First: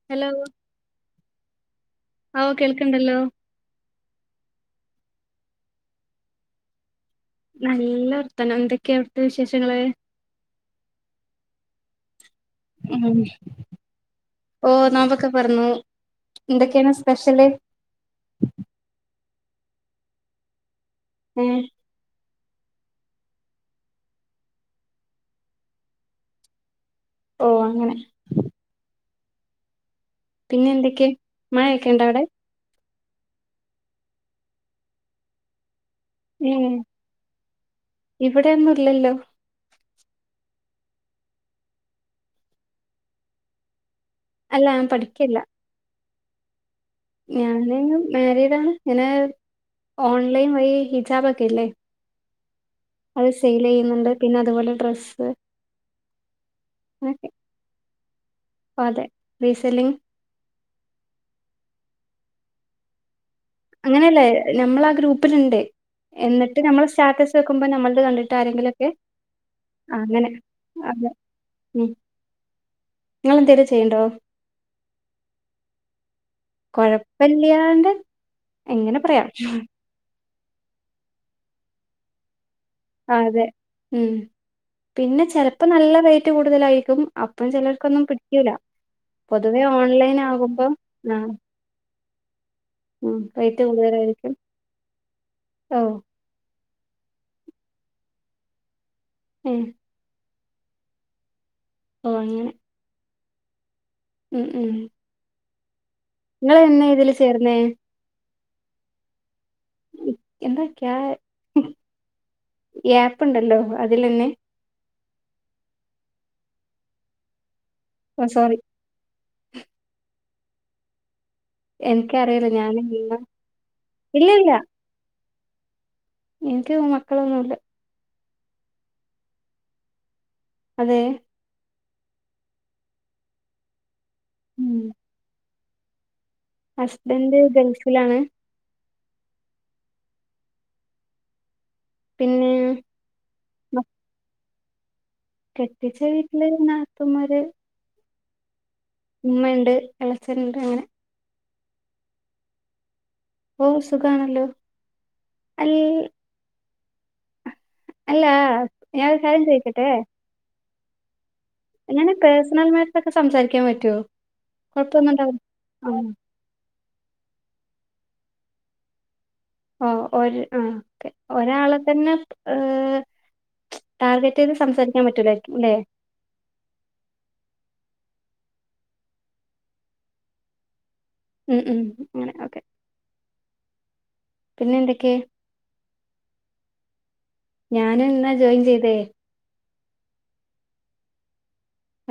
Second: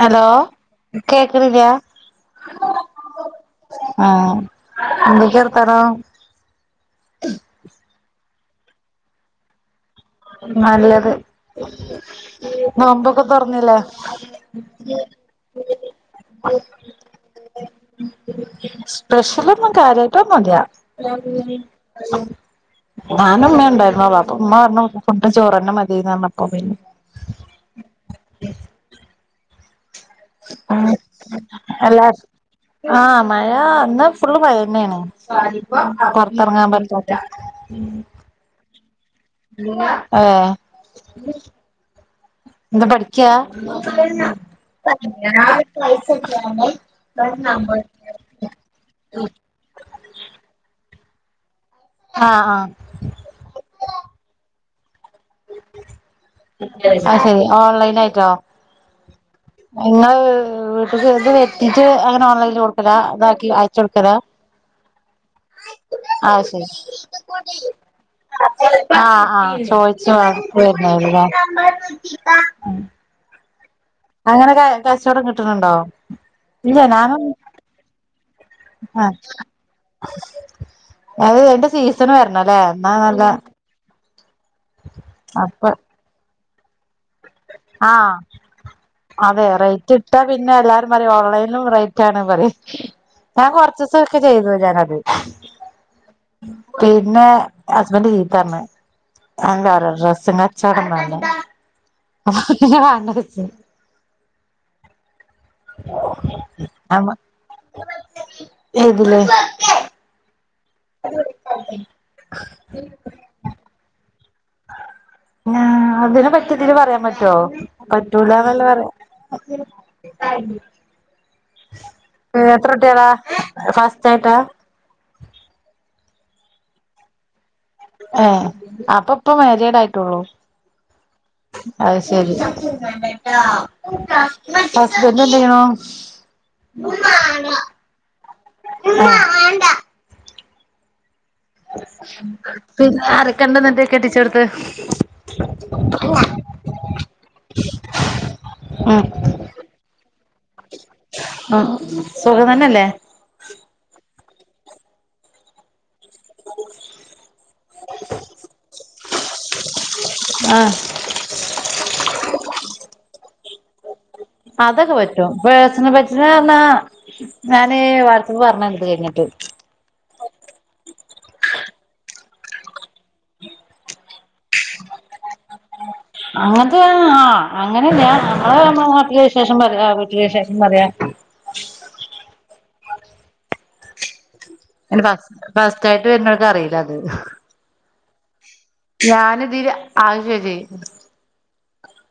Hello കേക്കുന്നില്ല ഓ കേൾക്കണ്ടല്ലോ ആഹ എന്തക്കെ വർത്താനം നല്ല വർത്തനം എന്തൊക്കെയാ അവിടുത്തെ വിശേഷങ്ങള് നല്ലത് ഉം നോമ്പൊക്കെ തുറന്നില്ലേ ഓ നോമ്പൊക്കെ തുറന്നു എന്തൊക്കെയാണ് സ്പെഷ്യല് സ്പെഷ് ലൊന്നും കാര്യാട്ടൊന്നും ഇല്ല ഏ ഞാനും ഉമ്മ ഉണ്ടായിരുന്ന അപ്പ ഉമ്മ പറഞ്ഞു ഫുഡ് ചോറ്ന്നെ മതിന്ന് പറഞ്ഞപ്പ പിന്നെ ഓ അങ്ങനെ പിന്നെ എന്തൊക്കെയ മഴയൊക്കെ ഉണ്ട അവിടെ ആഹ മഴ അന്ന് ഫുള്ള് മഴ തന്നെയാണ് ഏ പുറത്തിറങ്ങാൻ പറ്റാത്തെ ല്ലല്ലോ ആഹ എന്താ പഠിക്ക അല്ല ഞാൻ പഠിക്കല്ല ഞാന് മാരിഡ് ആണ് ഞാന് ഓൺലൈൻ വഴി ഹിജാബ് ഒക്കെല്ലേ ആഹ് ആഹ് അത് സെയില് ചെയ്യുന്നുണ്ട് പിന്നെ അതുപോലെ ഡ്ര ആ ശരി ഓൺലൈൻ ആയിട്ടോ ഓ അതെ റീസെല്ലിങ് നിങ്ങള് വീട്ടത് വെത്തിട്ട് അങ്ങനെ ഓൺലൈനിൽ കൊടുക്കലത അങ്ങനെയല്ലേ നമ്മളാ ഗ്രൂപ്പിലുണ്ട് ആ എന്നിട്ട് ശരി നമ്മൾ സ്റ്റാറ്റസ് വെക്കുമ്പോ നമ്മളത് കണ്ടിട്ട് ആരെങ്കിലുമൊക്കെ ആഹ ആഹ ചോ ശോ അങ്ങനെ അത് അതെ തന്നല്ലേ ഉം നിങ്ങളെന്തേലും ചെയ്യ്ണ്ടോ? അങ്ങനെ കച്ചവടം കിട്ടണുണ്ടോ കൊഴപ്പില്ല്യാണ്ട് എങ്ങനെ ആ പറയാം അത് അയിന്റെ സീസൺ വരണല്ലേ എന്നാ നല്ല ഉ പിന്നെ ചിലപ്പോ അപ്പൊ നല്ല റേറ്റ് കൂടുതലായിരിക്കും അപ്പൊ ആ ചിലർക്കൊന്നും പിടിക്കൂല അതെ പൊതുവെ റേറ്റ് ഓൺലൈൻ ഇട്ടാ പിന്നെ ആകുമ്പം എല്ലാരും പറ ആഹ് ഓൺലൈനിലും റേറ്റ് ആണ് പറ ഉം ഞാൻ റേറ്റ് കുറച്ച ദിവസംക്കെ കൂടുതലായിരിക്കും. ചെയ്തു ഞാനത് [unintelligible] പിന്നെ ഹസ്ബൻഡ് ചീത്ത പറഞ്ഞു ഏഹ് അ ഡ്രസ്സങ്ങ ചടന്നല്ല ഓഹ് അ അങ്ങനെ ഹ ഹആ [unintelligible] ങ്ങളെന്നതില് ചേർന്നേ? ഏതില്? എന്തൊ ക്യാ യാപ്പ്ണ്ടല്ലോ അതിലന്നെ. ആ അതിനെപ്പറ്റിയിതില് പറയാൻ പറ്റോ? ഓഹ് സോറി പറ്റൂലന്നല്ലേ എനിക്കറിയില്ല എത്രട്ടിളാ ഞാനെങ്ങനാ ഫസ്റ്റായിട്ട? ഇല്ലില്ല എനിക്ക് മക്കളൊന്നുല്ല. ഏ അപ്പ ഇപ്പ മാരിയേഡ് ആയിട്ടുള്ളൂ? അതെ. അത് ശരി ഉം ഹസ്ബന്റെന്ത് ചെയ്യണൂ? ഹസ്ബൻഡ് ഗൾഫിലാണ്. ആ പിന്നെ പിന്നെ ആരക്കണ്ട് നിന്റെ കെട്ടിച്ചോടത്ത്? കെട്ടിച്ച വീട്ടില് നാത്തുമ്മാര്. ഉം ഉമ്മ ഒണ്ട് എളെച്ചന്ണ്ട് അങ്ങനെ. ആ സുഖം തന്നല്ലേ? ഓ സുഖാണല്ലോ അൽ ഞാനൊരു കാര്യം ചോയിക്കട്ടെ? ആ ഇങ്ങനെ പേഴ്സണൽ മാറ്റേഴ്സോക്കെ സംസാരിക്കാൻ പറ്റുവോ? അതൊക്കെ പറ്റും പേഴ്സണൽ [unintelligible] ഞാന് വാട്സപ്പി പർണയിത് കഴിഞ്ഞിട്ട്. ഒ ഒര് ആ ക്കെ ഒരാളെത്തന്നെ ടാർഗറ്റ് റ്റെയ്ത് സംസാരിക്കാൻ പറ്റൂലേ ല്ലേ? അങ്ങനത്തെ ആ അങ്ങനെല്ല അമ്മള് അമ്മ നാട്ടിലെ വിശേഷം പറയാ വീട്ട് വിശേഷം പറയാ ഉം ഉം ങ്ങനെ ഓക്കെ. പിന്നെ ന് എന്തൊക്കെ ഫസ് ഫസ്ട്റ്റയിട്ട് വരുന്നോർക്ക് അറിയില്ല അത്. ഞാനുന്നാ ഞാന് ഇതില് അയ് ശെരി.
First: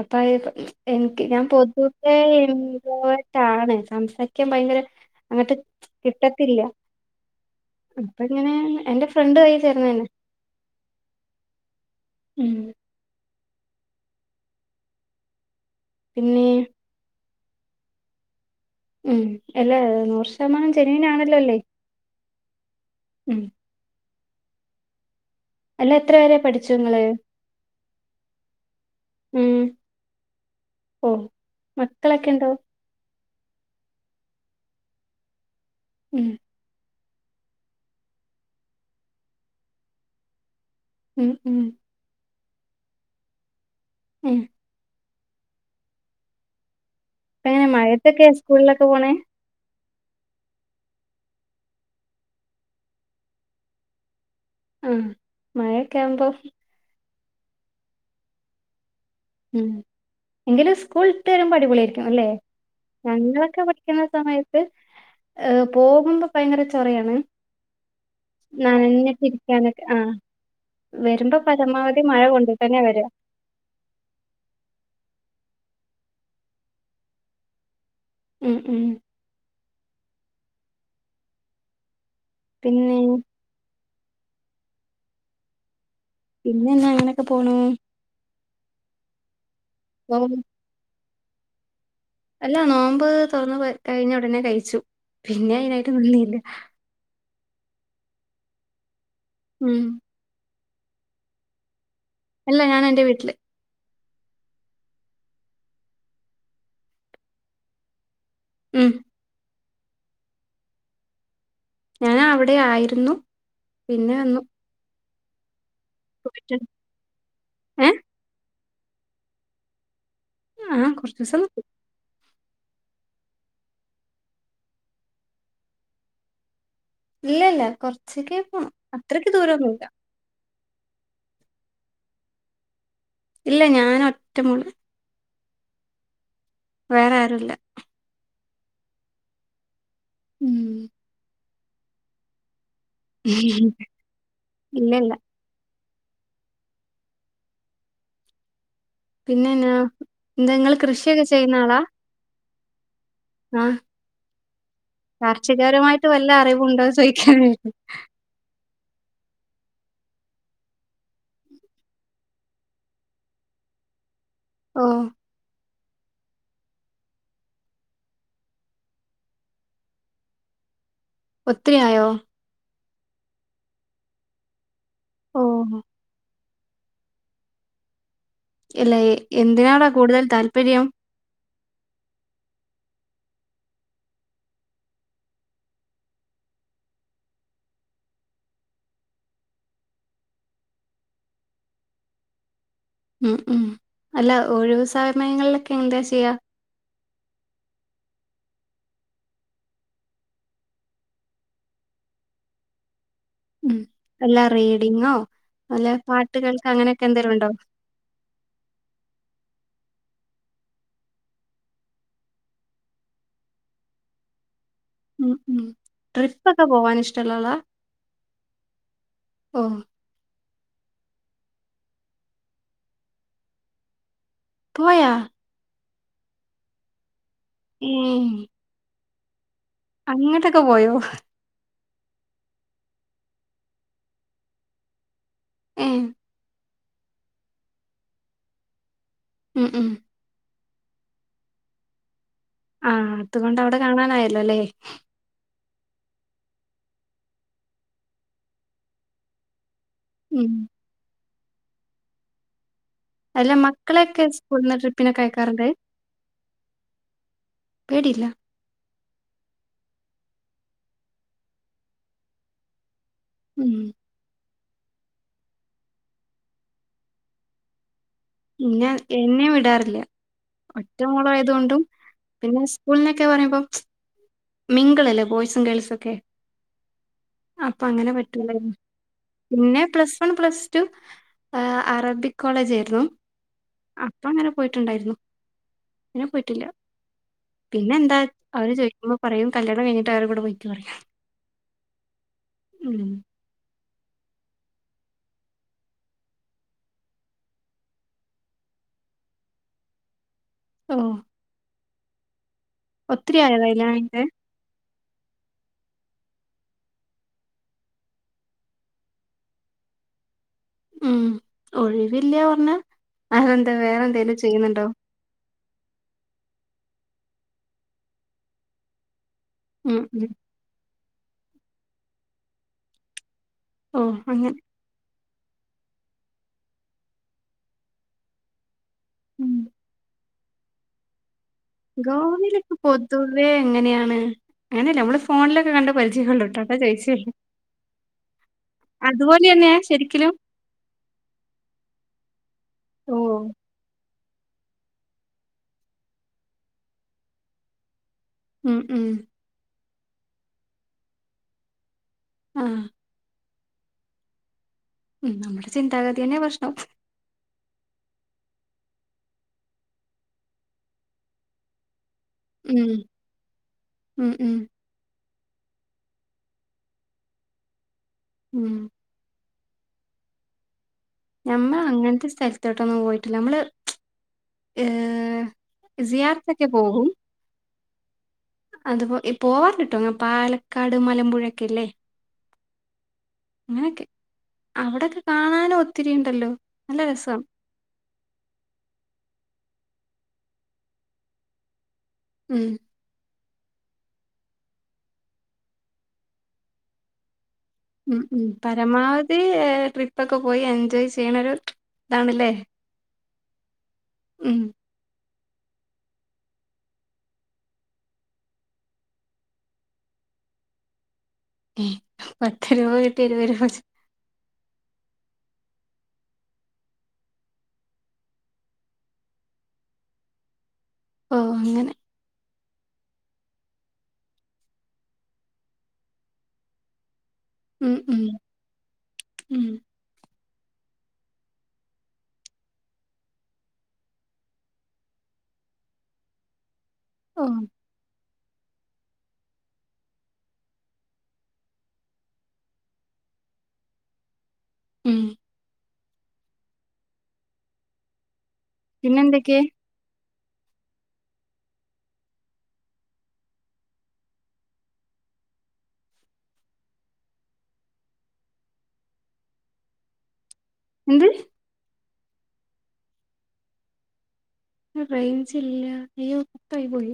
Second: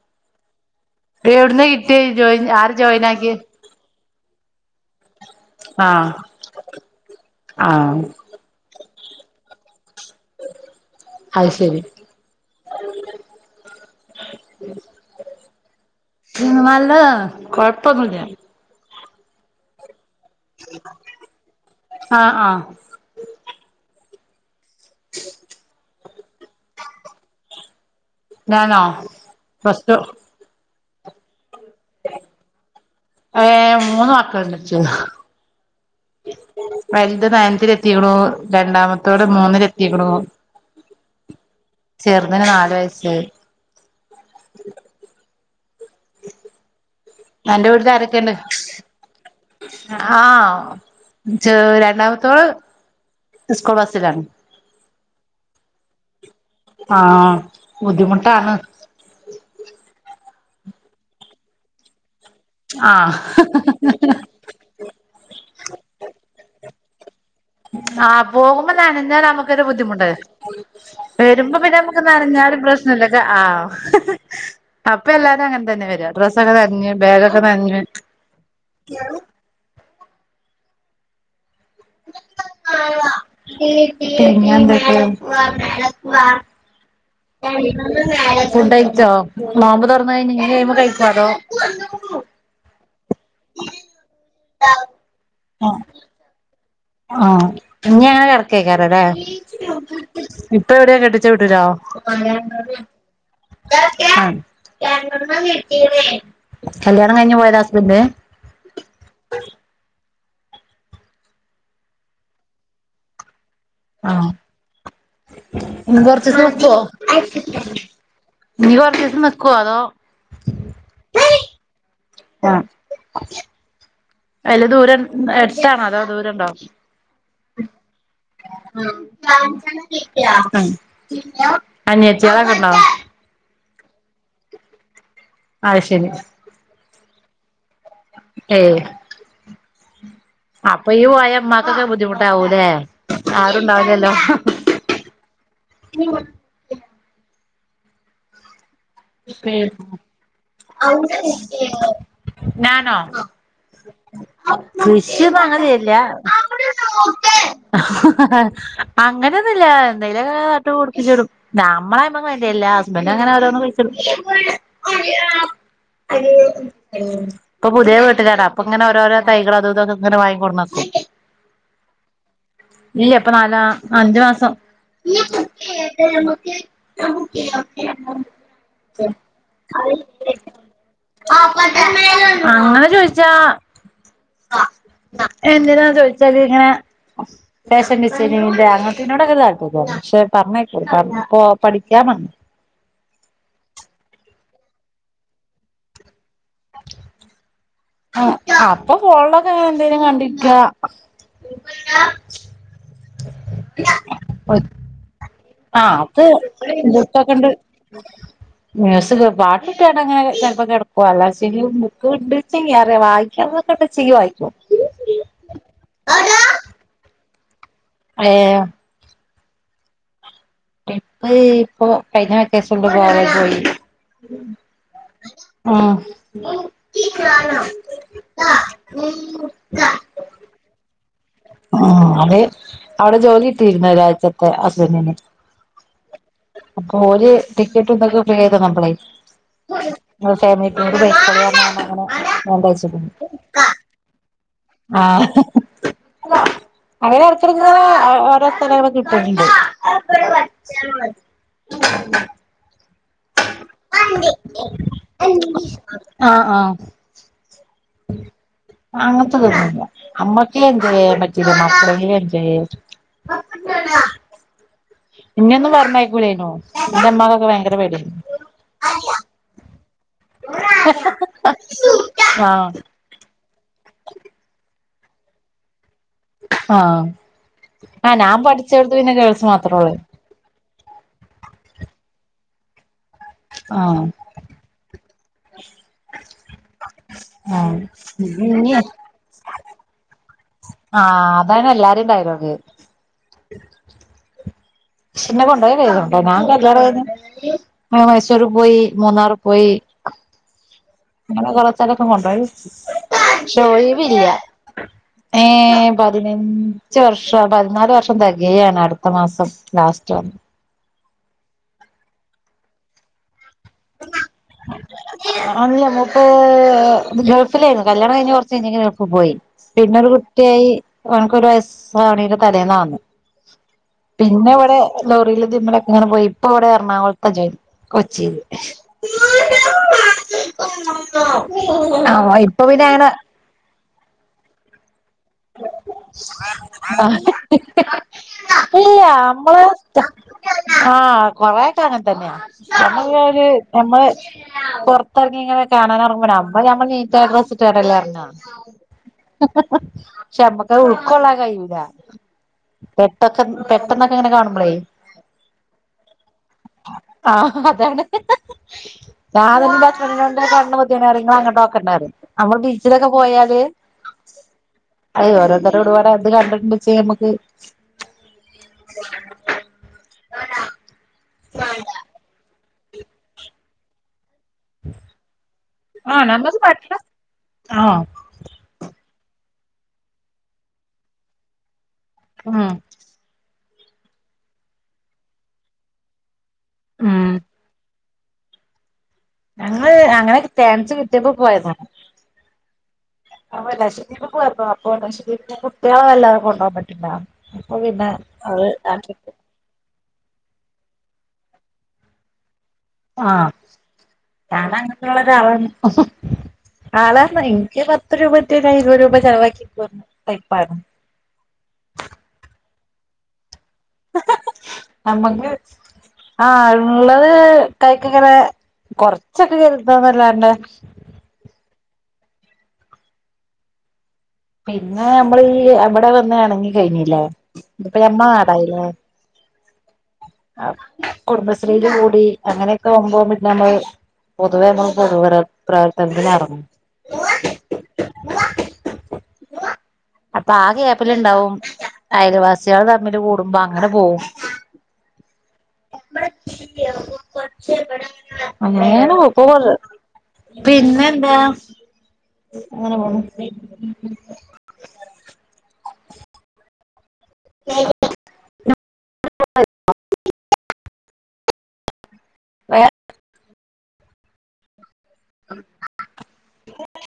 അപ്പായിപ്പം എനിക്ക് ഞാൻ എവിടുന്ന് കിട്ടിയ പൊതുവെ ജോയിൻ ആര് ജോയിൻ ആക്കി ഇൻട്രോവേട്ടാണ് സംസാരിക്കാൻ ഭയങ്കര അങ്ങട്ട് ആ കിട്ടത്തില്ല ആ അപ്പങ്ങനെ എന്റെ ഫ്രണ്ട് വഴി ചേർന്നന്നെ. അത് ശരി. ഉം പിന്നെ [inaudible] നല്ലതാ കൊഴപ്പൊന്നില്ല. ഉം അല്ലേ നൂറ് ശതമാനം ജെനുവിനാണല്ലോ അല്ലേ ആ ആ ഉം അല്ല എത്ര വരെ പഠിച്ചുങ്ങള്? ഞാനോ പ്ലസ്ടു ഓ മക്കളക്കെണ്ടോ? ഏ മൂന്ന് മക്കളൊണ്ടെച്ച്. ഉം വെല്ത് ണയന്തിലെത്തിണൂ രണ്ടാമത്തോള് മൂന്നിലെത്തിക്കണൂ. [unintelligible] ഇവന് നാല് വയസ്സ്. ഉം ഇപ്പ അന്റെ എങ്ങനെ മഴത്തൊക്കെ വീട്ടിലാരെക്കെണ്ട്? സ്കൂളിലൊക്കെ പോണേ ആ ചെ രണ്ടാമത്തോള് സ്കൂൾ ബസ്സിലാണ്. ആഹ മഴയൊക്കെ ആവുമ്പോ ആ് ബുദ്ധിമുട്ടാണ് ഉം എങ്കിലും സ്കൂൾ വിട്ടവരുമ്പോ അടിപൊളിയായിരിക്കും അല്ലേ ആഹ് ഞങ്ങളൊക്കെ പഠിക്കുന്ന സമയത്ത് ഏ പോകുമ്പോ ഭയങ്കര ചൊറയാണ് ഉ ആഹ് പോകുമ്പോ നനഞ്ഞാൽ നനഞ്ഞിട്ട് നമുക്കൊരു ഇരിക്കാനൊക്കെ ബുദ്ധിമുട്ടാ ആഹ് വരുമ്പോ പിന്നെ നമുക്ക് പരമാവധി മഴ നനഞ്ഞാലും കൊണ്ടിട്ടന്നെ പ്രശ്നല്ല വരാ ഇള്ളത് ആ അപ്പൊ എല്ലാരും അങ്ങനെ തന്നെ വര ഡ്രസ്സൊക്കെ നഞ്ഞ് ബാഗൊക്കെ നഞ്ഞ് ഉം ഉം പിന്നെ പിന്നെന്തൊക്കെ പിന്നെന്നാ അങ്ങനൊക്കെ പോണു ഫുഡ് കഴിച്ചോ നോമ്പ് തുറന്ന് ഓ കഴിഞ്ഞാൽ ഇനിയൊന്നും കഴിക്കില്ലേ ചടോ അല്ല നോമ്പ് തുറന്ന് കഴിഞ്ഞഞ് ഉടനെ കഴിച്ചു പിന്നെ അതിനായിട്ട് നന്നിയില്ല ആഹ ഇഞങ്ങനെ കിടക്കേക്കാരലേ ഉം ഇപ്പൊ എവിടെയാ കെട്ടിച്ച വീട്ടിലോ ആ അല്ല ഞാൻ എന്റെ വീട്ടില് കല്യാണം കഴിഞ്ഞ പോയത ഹസ്ബൻഡ് ഉം [inaudible] ഞാൻ അവിടെ ആയിരുന്നു പിന്നെ വന്നു ഇഞ്ഞ് കുറച്ചുസം പോയിട്ട് ഏ നിക്കോ അതോ ആഹാ കൊറച്ചുസം നിക്കും ആ വല്ല്യദൂരണ്ടോ എടുത്താണോ അതോ ദൂരം ഇണ്ടോ ഇല്ല ഇല്ല കൊറച്ചക്കെ പോണംഅത്രക്ക് ദൂരൊന്നുമില്ല ഉം അനിയത്തികളൊക്കെ ഇണ്ടോ ഇല്ല ഞൻ ഒറ്റ മോളാ ആഹ അശൈരി വേറെ ആരുല്ല ഏഹ് ഉം അപ്പോ ഇയ്യ് പോയാല് ഇമ്മാ കൊക്കേ ബുദ്ധിമുട്ടാവൂലെ ആരുണ്ടാവുല്ലല്ലോ ഇല്ല ഇല്ല പിന്നെന്നാ ഹ്മ് എന്താ നിങ്ങള് കൃഷിയൊക്കെ ഞാനോ ആഹ് കൃഷിയൊന്നും അങ്ങനെയില്ല കാർഷികപരമായിട്ട് വല്ല അറിവുണ്ടോന്ന ചോദിക്ക ഞാൻ അങ്ങനെയൊന്നുല്ല എന്തേലും ഒക്കെ നട്ട് പിടിപ്പിച്ചിടും നമ്മള് ഐമക്ക് മൈൻഡ് ചെയ്യല്ല്യ ഹസ്ബൻഡ് അങ്ങനെ ഓരോന്ന് കുഴിച്ചിടും ഓഹ് ഇപ്പൊ പുതിയ വീട്ടിലാടാ അപ്പോ ഇങ്ങനെ ഓരോരോ തൈകൾ അതും ഇതൊക്കെ ഇങ്ങനെ വാങ്ങി കൊടുന്നക്കും ഒത്തിരി ആയോ ഇല്ല്യ ഇപ്പൊ നാലാ ആ അഞ്ചു മാസം ഓ [unintelligible] ഇല്ല എന്തിനാടാ കൂടുതൽ താല്പര്യം അങ്ങനെ ചോദിച്ചാ എന്തിനാ ചോയ്ച്ചാല്ങ്ങനെ ഫാഷൻ ഡിസൈനിങ്ങിന്റെ അങ്ങൻത്തേനൊടൊക്കെ താൽപര്യാണ് പക്ഷെ പറഞ്ഞേക്കൂല [unintelligible] പ്പോ പഠിക്കാ [unintelligible] ഉം ഉം അല്ല ഒഴിവു സമയങ്ങളിലൊക്കെ എന്താ ചെയ്യാ ആ അപ്പൊ ഫോണിലൊക്കെങ്ങനെ എന്തേലും കണ്ടിരിക്ക ഉ ഉം എല്ലാ റീഡിങ്ങോ ആ അല്ല അത് പാട്ട് കേൾക്കുക അങ്ങനെയൊക്കെ എന്തെങ്കിലും മുട്ട്ക്കണ്ട് ഉണ്ടോ മ്യൂസ് കേക്കും പാട്ടിട്ട്ട്ടാങ്ങനെ ചെൽപ്പ കെടക്കും അല്ലാച്ചെങ്കി ബുക്ക്ണ്ട്ചെങ്കിൽ അറിയാം വായിക്കാണന്നൊക്കെണ്ടെച്ചെങ്കി വായിക്കു ഉം ഉം ട്രിപ്പക്കെ പോവാന് ഇഷ്ടള്ളോളാ ഏം ഓ ട്രിപ്പ് ഇപ്പൊ കയ്ഞ്ഞ വെക്കേഷൻല് ഗോവേ പോയി പോയാ ഉം ഉം ഉ അങ്ങട്ടെക്കെ പോയോ ഉം അത് അവിടെ ജോലി കിട്ടിര്ന്ന് ഒരാഴ്ചത്തെ ഹസ്ബൻന്റിന് ഏ അപ്പൊ ഓര് ടിക്കറ്റുംതൊക്കെ ഫ്രീയായി തന്നപ്പളെ ഉം ഉം [unintelligible] ഫാമി [unintelligible] അങ്ങനെ ആ അതുകൊണ്ട് അവിടെ കാണാനായല്ലോ [unintelligible] അല്ലേ ആ ഹ ഹ അങ്ങനെ അടുത്തിട്മ്പോ അ ഓരോ സ്ഥലങ്ങളും കിട്ട്ണ് ണ്ട് ഉം അല്ല മക്കളെക്കെ സ്കൂൾന്ന് ട്രിപ്പിനൊക്കെയക്കാറ്ണ്ട് ആ ആ പേടില്ല അങ്ങൻത്തെ പേടിയൊന്നുല്ല അമ്മക്കേ എൻജോയെയ്യാൻ പറ്റീല മക്കളേങ്കിലും എൻജോയെയ്യ ഉം ഇന്നെന്നും പറഞ്ഞയ്ക്കൂലേനു ന്റെ മ്മാക്കൊക്കെ ഭയങ്കര പേടിയേനി ഇന്നെ എന്നെം വിടാറില്ല ഒറ്റമോളായത് കൊണ്ടും പിന്നെ ആഹ് സ്കൂളിന്നൊക്കെ പറയുമ്പം മിങ്കിളല്ലേ ബാേയ്സും ഗേൾസാെ ആ അപ്പൊ അങ്ങനെ പറ്റൂലായ്ര്ന്നു മാത്രേ പിന്നെ ഉള്ളൂ പ്ലസ് വൺ പ്ലസ് ടു അറബി കോളേജേയ്ര്ന്നു ആഹ് അപ്പ അങ്ങനെ പോയിട്ട്ണ്ടായ്ര്ന്നു പിന്നെ പോയിട്ടില്ല ആഹ് പിന്നെ എന്താ അവര് ചോയ്ക്കുമ്പോ പറയും കല്യാണം കഴിഞ്ഞിട്ട് അവരെ കൂടെ പോയ്ക്കോറയാ ആഹ് അതാണ് എല്ലാരേം ഡയലോഗ് ന്നെ കൊണ്ടാേയാെക്കെയ്ത്ണ് ട്ടോ ഞാൻ കല്യാണം കയ്ഞ്ഞ് എ മൈസൂര് പോയി മൂന്നാറ് പോയി ഓ അങ്ങനെ കൊറേ സ്ഥലൊക്കെ കൊണ്ടാേയി ഒത്തിരി ആയോ ഷേ കല്യാണം കഴിഞ്ഞിട്ട് ഒയിവില്ല ഏ പതിനഞ്ച് വർഷം പതിനാല് വർഷം തെകയാണ് അട്ത്ത മാസം ലാസ്റ്റ ഉം ഒഴിവില്ലാ പർഞ്ഞ അതെന്താ വേറെന്തെേലും ചെയ്യ്ന്ന്ണ്ടോ അല്ല ഞമ്മപ്പ ഗൾഫിലായ്ര്ന്നു കല്യാണം കഴിഞ്ഞ് കൊർച്ച് കഴിഞ്ഞെക്കെ ഗൾഫ് പോയി ഉം പിന്നൊരു ഉം. കുട്ട്യായി ഒൻക്കൊരു വയസ്സാവ്ണേന്റെ തലേന്നാന്ന വന്നേ ഓ പിന്നെ അങ്ങനെ വ്ടെ ലോറീല് തിമ്മലൊക്കെങ്ങനെ പോയി ഇപ്പവ്ടെ എറണാകൊൾത്ത ജോലി കൊച്ചീല് ഉം [unintelligible] ആഹ് ഇപ്പൊ ഗോവയിലൊക്കെ പിന്നെ അങ്ങനെ പൊതുവേ എങ്ങനെയാണ് അങ്ങനെയല്ല നമ്മള ഫോണിലൊക്കെ കണ്ട പരിചയംണ്ടൂ കേട്ടോ കേട്ടോ ചയിച്ചല്ലേ ഇല്ല നമ്മള് ആഹ കൊറ സ്ാനം തന്നെയാ നമ്മള് ഓ ഒരു നമ്മള് പുറത്തി ഇറങ്ങി ഇങ്ങനെ കാണാൻറങ്ങ്പട അ്പ ഞമ്മ നീറ്റട്ട ഡ്രസ്ട്ട് കേടല്ലഞ്ഞാ ഉം ഉം ചമ്മക്ക ഉൾക്കൊള്ളാ കഴൂത ആഹ് പെട്ട പെട്ടന്നൊക്കെ ഇങ്ങനെ കാണുമ്പളേ ഉം നമ്മുടെ ചിന്താഗതി തന്നെ പ്രശ്നം ആഹ് അതാണ് [unintelligible] കണ്ണ് പൊതീനാ പറയും നിങ്ങൾ അങ്ങോട്ട് നോക്കണ്ട പറയും അമ്മൾ ഉം ബീച്ചിലൊക്കെ പോയാല് ഉം ഉം അയ് ഓരോര്ത്തര് [unintelligible] കണ്ടിണ്ട്ച്ച നമക്ക് ഉം നമ്മ അങ്ങനത്തെ സ്ഥലത്തോട്ടൊന്നും പോയിട്ടില്ല നമ്മള് ഏഹ് ആഹ് നമ്മക്ക് സിയാർത്തൊക്കെ പറ്റണ പോകും ആഹ് അതുപോലെ പോവാൻ കിട്ടോ അങ്ങ് പാലക്കാട് മലമ്പുഴൊക്കെ അല്ലേ ആഹ് അങ്ങനെയൊക്കെ അവിടൊക്കെ കാണാനും ഒത്തിരി ഉണ്ടല്ലോ നല്ല ഉം രസാ ഞങ്ങള് അങ്ങനൊക്കെ ചാൻസ് കിട്ടിയപ്പോ പോയതാണ് ഉം അപ്പൊ ലക്ഷദ്വീപ് പോയിരുന്നു അപ്പൊ ലക്ഷദ്വീപിന്റെ കുട്ടികലളെ വല്ലാതെ കൊണ്ട് പോകൻ പറ്റില്ല അപ്പൊ പിന്നെ ഉം ഉം അത് പരമാവധി ട്രിപ്പ് ഒക്കെ പോയി എൻജോയ് ചെയ്യണ ഒരു ഇതാണല്ലേ ആഹ് ഉം ഞാന് അങ്ങനെയുള്ളൊരാളാണ് ആളാന്ന എനിക്ക് പത്ത് രൂപ കിട്ടിയാ ഞാൻ ഇരുപതു രൂപ ചെലവാക്കിക്കുന്ന ടൈപ്പാണ് ഏഹ് പത്ത് രൂപ കിട്ടി ഇരുപത് രൂപ ചെ നമ്മക്ക് ആഹ് ഇള്ളത് കൈക്ക ഇങ്ങനെ കൊറച്ചൊക്കെ കരുതാന്നല്ലാണ്ട് ഓ അങ്ങനെ പിന്നെ നമ്മളീ അവിടെ വന്നിണങ്ങി കഴിഞ്ഞില്ലേ ഉം ഇതിപ്പോ ഉം ഞമ്മട നാടായില്ലേ ഉം കുടുംബശ്രീയില് കൂടി അങ്ങനെയൊക്കെ ആവുമ്പോ പിന്നെ നമ്മള് പൊതുവെ നമ്മൾ പൊതു പ്രവർ പ്രവർത്തനത്തിന് എറങ്ങും ഓഹ് [unintelligible] അപ്പൊ ആ ഗ്യാപ്പിൽ ഉണ്ടാവും അയൽവാസികൾ തമ്മില് കൂടുമ്പോ അങ്ങനെ പോവും ഉം അങ്ങനേന്ന പിന്നെ എന്തൊക്കെ [unintelligible] പിന്നെ എന്താ അങ്ങനെ പോണു [unintelligible] [unintelligible] എന്ത് [unintelligible] റേഞ്ച് ഇല്ല അയ്യോ കുപ്പായി പോയി